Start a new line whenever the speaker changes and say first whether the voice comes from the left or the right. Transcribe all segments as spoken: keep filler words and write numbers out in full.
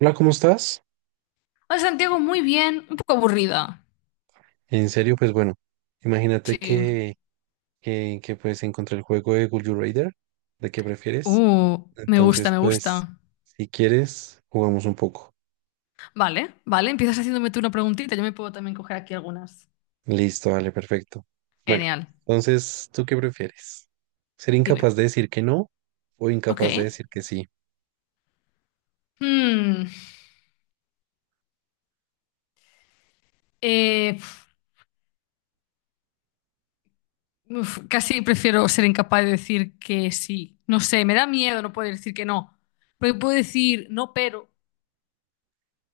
right: Hola, ¿cómo estás?
left: Hola Santiago, muy bien, un poco aburrida.
right: En serio, pues bueno, imagínate
left: Sí.
right: que, que, que, pues encontré el juego de Would You Rather, de qué prefieres.
left: Uh, me gusta,
right: Entonces,
left: me
right: pues,
left: gusta.
right: si quieres, jugamos un poco.
left: Vale, vale, empiezas haciéndome tú una preguntita, yo me puedo también coger aquí algunas.
right: Listo, vale, perfecto. Bueno,
left: Genial,
right: entonces, ¿tú qué prefieres? ¿Ser
left: dime.
right: incapaz de decir que no o
left: Ok.
right: incapaz de decir que sí?
left: Hmm, eh, uf, casi prefiero ser incapaz de decir que sí. No sé, me da miedo no poder decir que no. Porque puedo decir no, pero,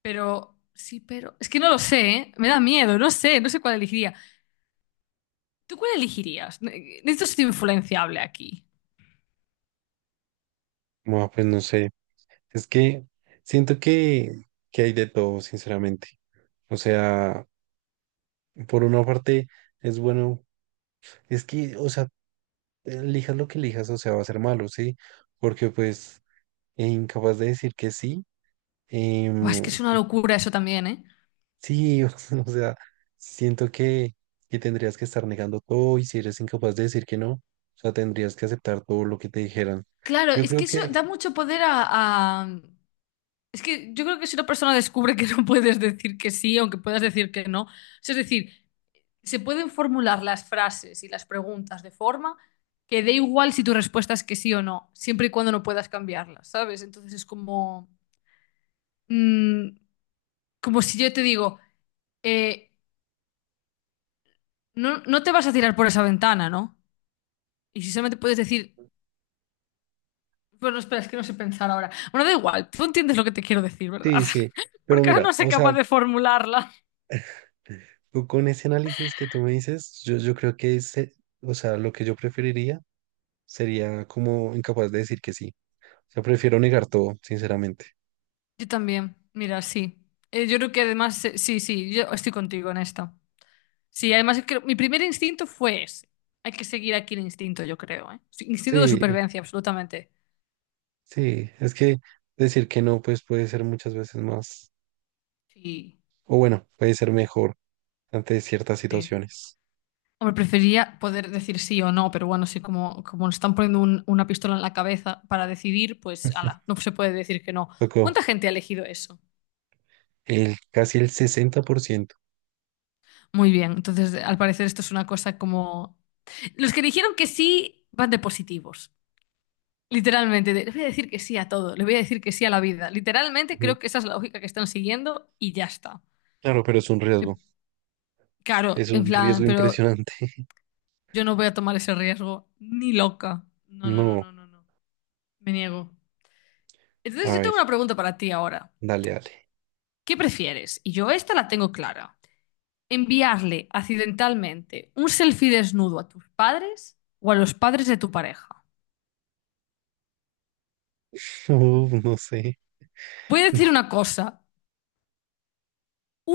left: pero, sí, pero. Es que no lo sé, ¿eh? Me da miedo, no sé, no sé cuál elegiría. ¿Tú cuál elegirías? Ne- eh, Necesito ser influenciable aquí.
right: Bueno, pues no sé. Es que siento que, que hay de todo, sinceramente. O sea, por una parte es bueno, es que, o sea, elijas lo que elijas, o sea, va a ser malo, ¿sí? Porque pues eh, incapaz de decir que sí,
left: Buah, es que
right: em,
left: es una locura eso también, ¿eh?
right: sí, o sea, siento que, que tendrías que estar negando todo y si eres incapaz de decir que no, o sea, tendrías que aceptar todo lo que te dijeran.
left: Claro,
right: Yo
left: es
right: creo
left: que eso
right: que,
left: da mucho poder a, a- Es que yo creo que si una persona descubre que no puedes decir que sí, aunque puedas decir que no, o sea, es decir, se pueden formular las frases y las preguntas de forma que dé igual si tu respuesta es que sí o no, siempre y cuando no puedas cambiarlas, ¿sabes? Entonces es como, mm, como si yo te digo, eh, no, no te vas a tirar por esa ventana, ¿no? Y si solamente puedes decir, bueno, espera, es que no sé pensar ahora. Bueno, da igual, tú entiendes lo que te quiero decir, ¿verdad?
right: sí, sí, pero
left: Porque ahora
right: mira,
left: no soy
right: o sea,
left: capaz de formularla.
right: tú con ese análisis que tú me dices, yo, yo creo que, ese, o sea, lo que yo preferiría sería como incapaz de decir que sí. O sea, prefiero negar todo, sinceramente.
left: Yo también, mira, sí. Eh, yo creo que además, eh, sí, sí, yo estoy contigo en esto. Sí, además creo- mi primer instinto fue ese. Hay que seguir aquí el instinto, yo creo, ¿eh? Sí, instinto de
right: Sí,
left: supervivencia, absolutamente.
right: sí, es que decir que no, pues puede ser muchas veces más,
left: Sí,
right: o bueno, puede ser mejor ante ciertas
left: sí.
right: situaciones.
left: Hombre, prefería poder decir sí o no, pero bueno, sí, como, como nos están poniendo un- una pistola en la cabeza para decidir, pues, ala, no se puede decir que no.
right: Tocó
left: ¿Cuánta gente ha elegido eso?
right: el casi el sesenta por ciento.
left: Muy bien, entonces al parecer esto es una cosa como... Los que dijeron que sí van de positivos, literalmente, de, le voy a decir que sí a todo, le voy a decir que sí a la vida. Literalmente
right: Ujú.
left: creo que esa es la lógica que están siguiendo y ya está.
right: Claro, pero es un
left: Eh,
right: riesgo,
left: Claro,
right: es
left: en
right: un
left: plan,
right: riesgo
left: pero
right: impresionante.
left: yo no voy a tomar ese riesgo, ni loca. No, no, no,
right: No,
left: no, no, no, me niego. Entonces
right: a
left: yo
right: ver,
left: tengo una pregunta para ti ahora.
right: dale, dale.
left: ¿Qué prefieres? Y yo esta la tengo clara. ¿Enviarle accidentalmente un selfie desnudo a tus padres o a los padres de tu pareja?
right: Uf, no sé.
left: Voy a decir una cosa.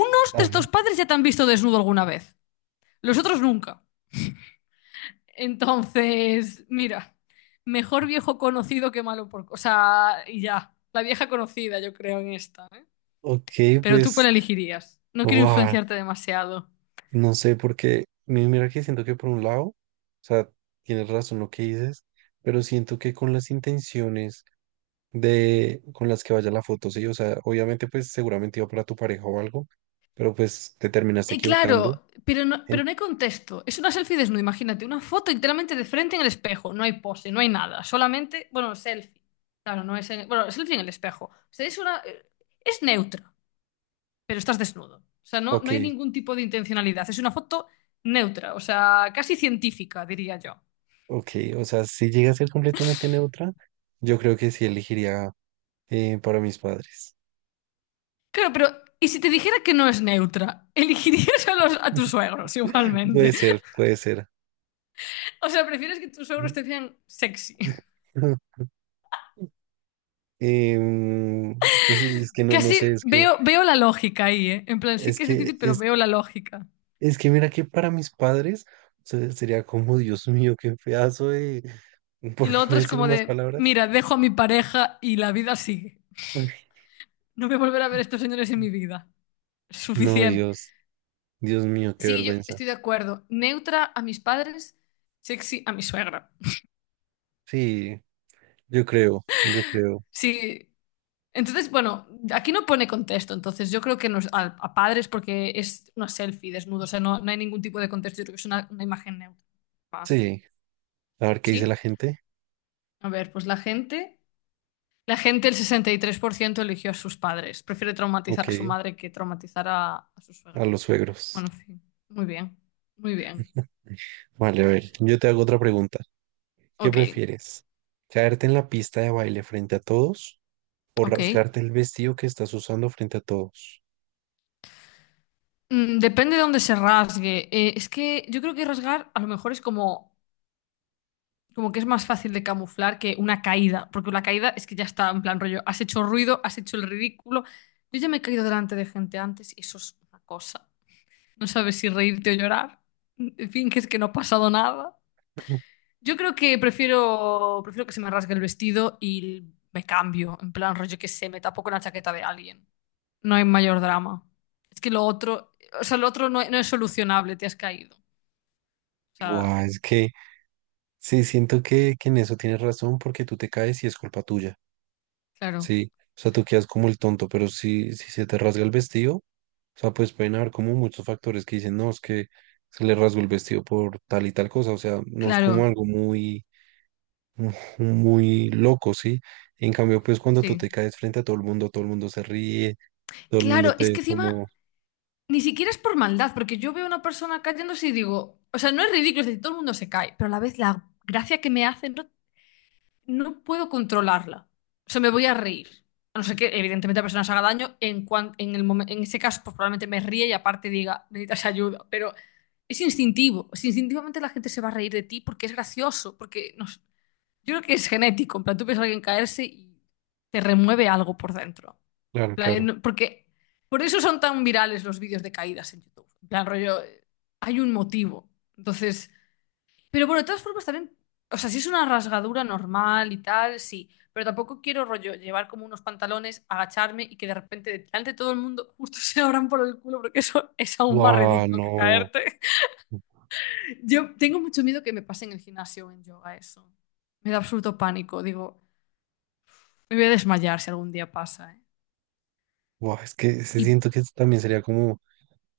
left: Unos
right: A
left: de estos
right: ver,
left: padres ya te han visto desnudo alguna vez, los otros nunca. Entonces, mira, mejor viejo conocido que malo por... O sea, y ya, la vieja conocida yo creo en esta, ¿eh?
right: ok,
left: ¿Pero tú cuál
right: pues,
left: elegirías? No quiero
right: wow,
left: influenciarte demasiado.
right: no sé, porque mi- mira que siento que por un lado, o sea, tienes razón lo que dices, pero siento que con las intenciones de con las que vaya la foto, sí, o sea, obviamente pues seguramente iba para tu pareja o algo, pero pues te terminaste
left: Y
right: equivocando.
left: claro, pero no,
right: En-
left: pero no hay contexto. Es una selfie desnuda, imagínate, una foto enteramente de frente en el espejo. No hay pose, no hay nada. Solamente, bueno, selfie. Claro, no es en- bueno, selfie en el espejo. O sea, es una es neutra. Pero estás desnudo. O sea, no,
right: ok,
left: no hay ningún tipo de intencionalidad. Es una foto neutra, o sea, casi científica, diría yo.
right: ok, o sea, si llega a ser completamente neutra, yo creo que sí elegiría eh, para mis padres.
left: Claro, pero ¿y si te dijera que no es neutra? Elegirías a, los, a tus suegros
right: Puede
left: igualmente.
right: ser, puede ser.
left: O sea, prefieres que tus suegros te vean sexy.
right: Em, pues, es que no, no sé,
left: Casi
right: es que,
left: veo, veo la lógica ahí, ¿eh? En plan, sí
right: es
left: que es
right: que,
left: difícil, pero
right: es
left: veo la lógica.
right: Es que mira que para mis padres se- sería como, Dios mío, qué pedazo de, por
left: Y lo
right: no
left: otro es
right: decir
left: como
right: más
left: de,
right: palabras.
left: mira, dejo a mi pareja y la vida sigue.
right: Ay.
left: No voy a volver a ver a estos señores en mi vida.
right: No,
left: Suficiente.
right: Dios, Dios mío, qué
left: Sí, yo
right: vergüenza.
left: estoy de acuerdo. Neutra a mis padres, sexy a mi suegra.
right: Sí, yo creo, yo creo.
left: Sí. Entonces, bueno, aquí no pone contexto, entonces yo creo que nos, a, a padres porque es una selfie desnudo, o sea, no, no hay ningún tipo de contexto, yo creo que es una, una imagen neutra más.
right: Sí, a ver qué dice la
left: ¿Sí?
right: gente.
left: A ver, pues la gente, la gente, el sesenta y tres por ciento eligió a sus padres, prefiere traumatizar
right: Ok,
left: a su madre que traumatizar a, a su
right: a
left: suegra.
right: los suegros.
left: Bueno, en fin, muy bien, muy bien.
right: Vale, a ver, yo te hago otra pregunta. ¿Qué
left: Ok,
right: prefieres? ¿Caerte en la pista de baile frente a todos o
left: ok.
right: rasgarte el vestido que estás usando frente a todos?
left: Mm, depende de dónde se rasgue. Eh, es que yo creo que rasgar a lo mejor es como, como que es más fácil de camuflar que una caída, porque la caída es que ya está en plan rollo, has hecho ruido, has hecho el ridículo. Yo ya me he caído delante de gente antes y eso es una cosa. No sabes si reírte o llorar. En fin, que es que no ha pasado nada. Yo creo que prefiero, prefiero que se me rasgue el vestido y me cambio, en plan rollo que se me tapo con la chaqueta de alguien. No hay mayor drama. Es que lo otro, o sea, lo otro no no es solucionable, te has caído. O sea,
right: Buah, es que sí, siento que, que en eso tienes razón porque tú te caes y es culpa tuya.
left: claro,
right: Sí, o sea, tú quedas como el tonto, pero si, si se te rasga el vestido, o sea, pues pueden haber como muchos factores que dicen, no, es que se le rasgó el vestido por tal y tal cosa, o sea, no es como
left: claro,
right: algo muy, mu- muy loco, ¿sí? En cambio, pues cuando tú te
left: sí.
right: caes frente a todo el mundo, todo el mundo se ríe, todo el mundo
left: Claro,
right: te
left: es
right: ve
left: que encima
right: como,
left: ni siquiera es por maldad, porque yo veo a una persona cayéndose y digo, o sea, no es ridículo, es decir, todo el mundo se cae, pero a la vez la gracia que me hace no, no puedo controlarla. O sea, me voy a reír. A no ser que, evidentemente, la persona se haga daño, en, cuan- en, el momen- en ese caso, pues probablemente me ríe y aparte diga, necesitas ayuda, pero es instintivo. Es instintivamente la gente se va a reír de ti porque es gracioso, porque no sé, yo creo que es genético, en plan, tú ves a alguien caerse y te remueve algo por dentro. En
right: claro,
left: plan,
right: claro,
left: no- porque por eso son tan virales los vídeos de caídas en YouTube. En plan, rollo, eh, hay un motivo. Entonces, pero bueno, de todas formas también, o sea, si es una rasgadura normal y tal, sí, pero tampoco quiero rollo llevar como unos pantalones, agacharme y que de repente delante de todo el mundo justo se abran por el culo, porque eso es aún más
right: wow,
left: ridículo que
right: no,
left: caerte. Yo tengo mucho miedo que me pase en el gimnasio o en yoga eso. Me da absoluto pánico, digo, me voy a desmayar si algún día pasa, ¿eh?
right: wow, es que se
left: Y
right: siento que también sería como,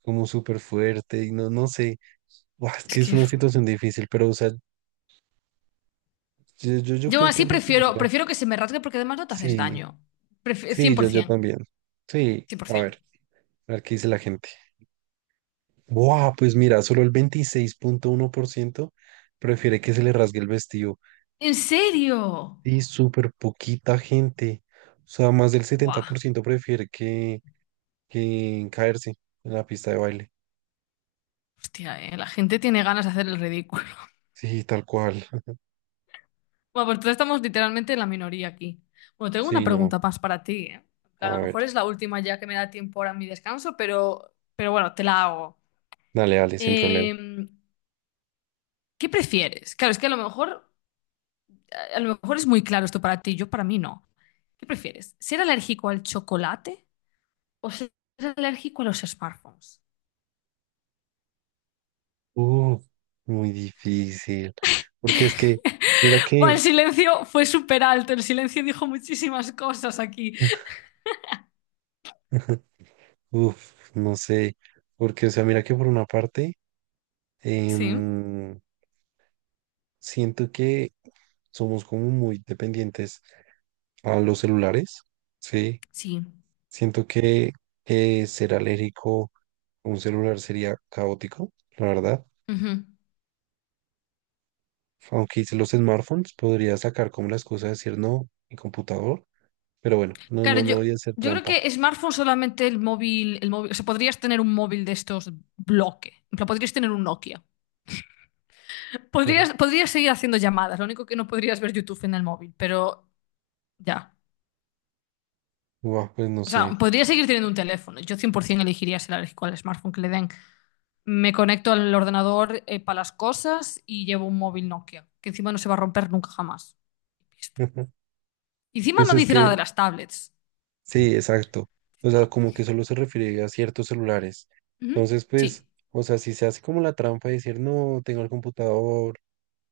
right: como súper fuerte y no, no sé, guau, es
left: es
right: que es
left: que
right: una
left: uf,
right: situación difícil, pero, o sea, yo, yo, yo
left: yo
right: creo que
left: así prefiero,
right: preferiría.
left: prefiero que se me rasgue porque además no te haces
right: Sí,
left: daño. Pref- cien por
right: sí, yo, yo
left: cien por ciento.
right: también. Sí, a ver, a ver qué dice la gente. ¡Wow! Pues mira, solo el veintiséis punto uno por ciento prefiere que se le rasgue el vestido.
left: ¿En serio?
right: Y súper poquita gente. O sea, más del setenta por
left: Buah,
right: ciento prefiere que, que caerse en la pista de baile.
left: hostia, eh, la gente tiene ganas de hacer el ridículo.
right: Sí, tal cual.
left: Bueno, pues entonces estamos literalmente en la minoría aquí. Bueno, tengo una
right: Sí, no.
left: pregunta más para ti, eh. En
right: A
left: plan, a lo
right: ver,
left: mejor es la última ya que me da tiempo ahora en mi descanso, pero, pero bueno, te la hago.
right: dale, dale, sin problema.
left: Eh, ¿qué prefieres? Claro, es que a lo mejor, a lo mejor es muy claro esto para ti, yo para mí no. ¿Qué prefieres? ¿Ser alérgico al chocolate o seas alérgico a los smartphones?
right: Uh, muy difícil. Porque es que, mira
left: Buah, el
right: que,
left: silencio fue súper alto, el silencio dijo muchísimas cosas aquí.
right: uf, no sé. Porque, o sea, mira que por una parte.
left: Sí,
right: Em, siento que somos como muy dependientes a los celulares, ¿sí?
left: sí.
right: Siento que eh, ser alérgico a un celular sería caótico, la verdad.
left: Ujú.
right: Aunque hice los smartphones, podría sacar como las cosas, decir no, mi computador, pero bueno, no,
left: Claro,
right: no, no
left: yo,
right: voy a hacer
left: yo creo
right: trampa.
left: que smartphone solamente el móvil, el móvil, o sea, podrías tener un móvil de estos bloque, en plan, podrías tener un Nokia. Podrías, podrías seguir haciendo llamadas, lo único que no podrías ver YouTube en el móvil, pero ya.
right: Guau, pues no
left: O sea,
right: sé.
left: podrías seguir teniendo un teléfono. Yo cien por ciento elegiría ser alérgico al smartphone que le den. Me conecto al ordenador eh, para las cosas y llevo un móvil Nokia, que encima no se va a romper nunca jamás. Pista. Y encima
right: Pues
left: no
right: es
left: dice nada de
right: que
left: las tablets.
right: sí, exacto. O sea, como que solo se refiere a ciertos celulares.
left: Ujú.
right: Entonces, pues,
left: Sí,
right: o sea, si se hace como la trampa de decir, no, tengo el computador,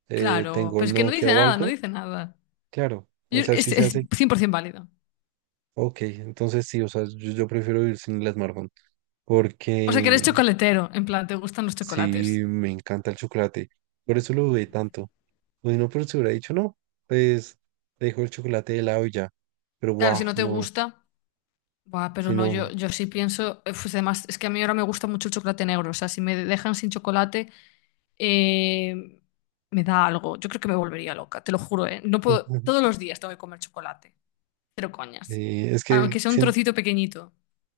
right: eh,
left: claro,
right: tengo
left: pero
right: el
left: es que no dice
right: Nokia o
left: nada, no
right: algo,
left: dice nada.
right: claro. O
left: Yo-
right: sea, si
left: es,
right: se
left: es
right: hace,
left: cien por ciento válido.
right: ok, entonces sí, o sea, yo, yo prefiero vivir sin el smartphone
left: O sea, que eres
right: porque
left: chocolatero, en plan, te gustan los
right: sí,
left: chocolates.
right: me encanta el chocolate. Por eso lo dudé tanto. O si no, pero se hubiera dicho, no, pues, dejo el chocolate de lado y ya. Pero,
left: Claro, si
right: guau,
left: no te
right: no,
left: gusta, buah, pero
right: si
left: no, yo,
right: no.
left: yo sí pienso, eh, pues además, es que a mí ahora me gusta mucho el chocolate negro, o sea, si me dejan sin chocolate... eh, Me da algo. Yo creo que me volvería loca, te lo juro, ¿eh? No puedo, todos los días tengo que comer chocolate. Pero coñas.
right: Eh, es que
left: Aunque sea un
right: sien-
left: trocito pequeñito.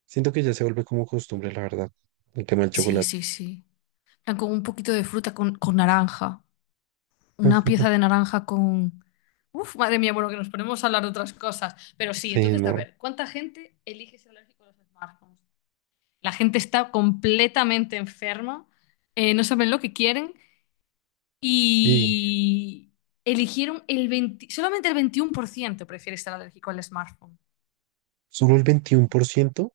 right: Siento que ya se vuelve como costumbre, la verdad, el tema del
left: Sí,
right: chocolate.
left: sí, sí. En plan, con un poquito de fruta, con, con naranja. Una pieza de naranja con... Uf, madre mía, bueno, que nos ponemos a hablar de otras cosas. Pero sí,
right: Sí,
left: entonces, a
right: no.
left: ver, ¿cuánta gente elige ser alérgico a los smartphones? La gente está completamente enferma, eh, no saben lo que quieren.
right: Y
left: Y eligieron el veinte solamente el veintiuno por ciento prefiere estar alérgico al smartphone.
right: solo el veintiún por ciento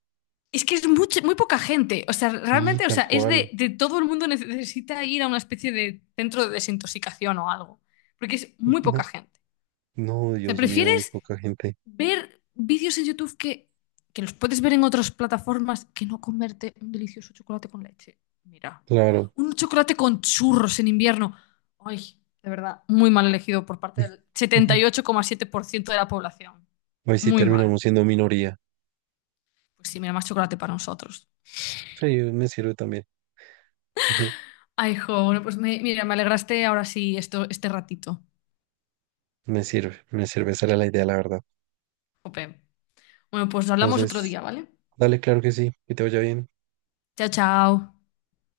left: Es que es mucho- muy poca gente. O sea,
right: sí,
left: realmente, o
right: tal
left: sea, es
right: cual.
left: de, de todo el mundo necesita ir a una especie de centro de desintoxicación o algo. Porque es muy poca
right: Ujú.
left: gente.
right: No,
left: O sea,
right: Dios mío, muy
left: prefieres
right: poca gente.
left: ver vídeos en YouTube que, que los puedes ver en otras plataformas que no comerte un delicioso chocolate con leche. Mira,
right: Claro.
left: un chocolate con churros en invierno. Ay, de verdad, muy mal elegido por parte del setenta y ocho coma siete por ciento de la población.
right: Hoy sí
left: Muy mal.
right: terminamos siendo minoría.
left: Pues sí, mira, más chocolate para nosotros.
right: Sí, me sirve también. Ujú.
left: Ay, jo, bueno, pues me- mira, me alegraste ahora sí esto, este ratito.
right: Me sirve, me sirve. Esa era la idea, la verdad.
left: Jope. Bueno, pues hablamos otro
right: Entonces,
left: día, ¿vale?
right: dale, claro que sí, que te vaya bien.
left: Chao, chao.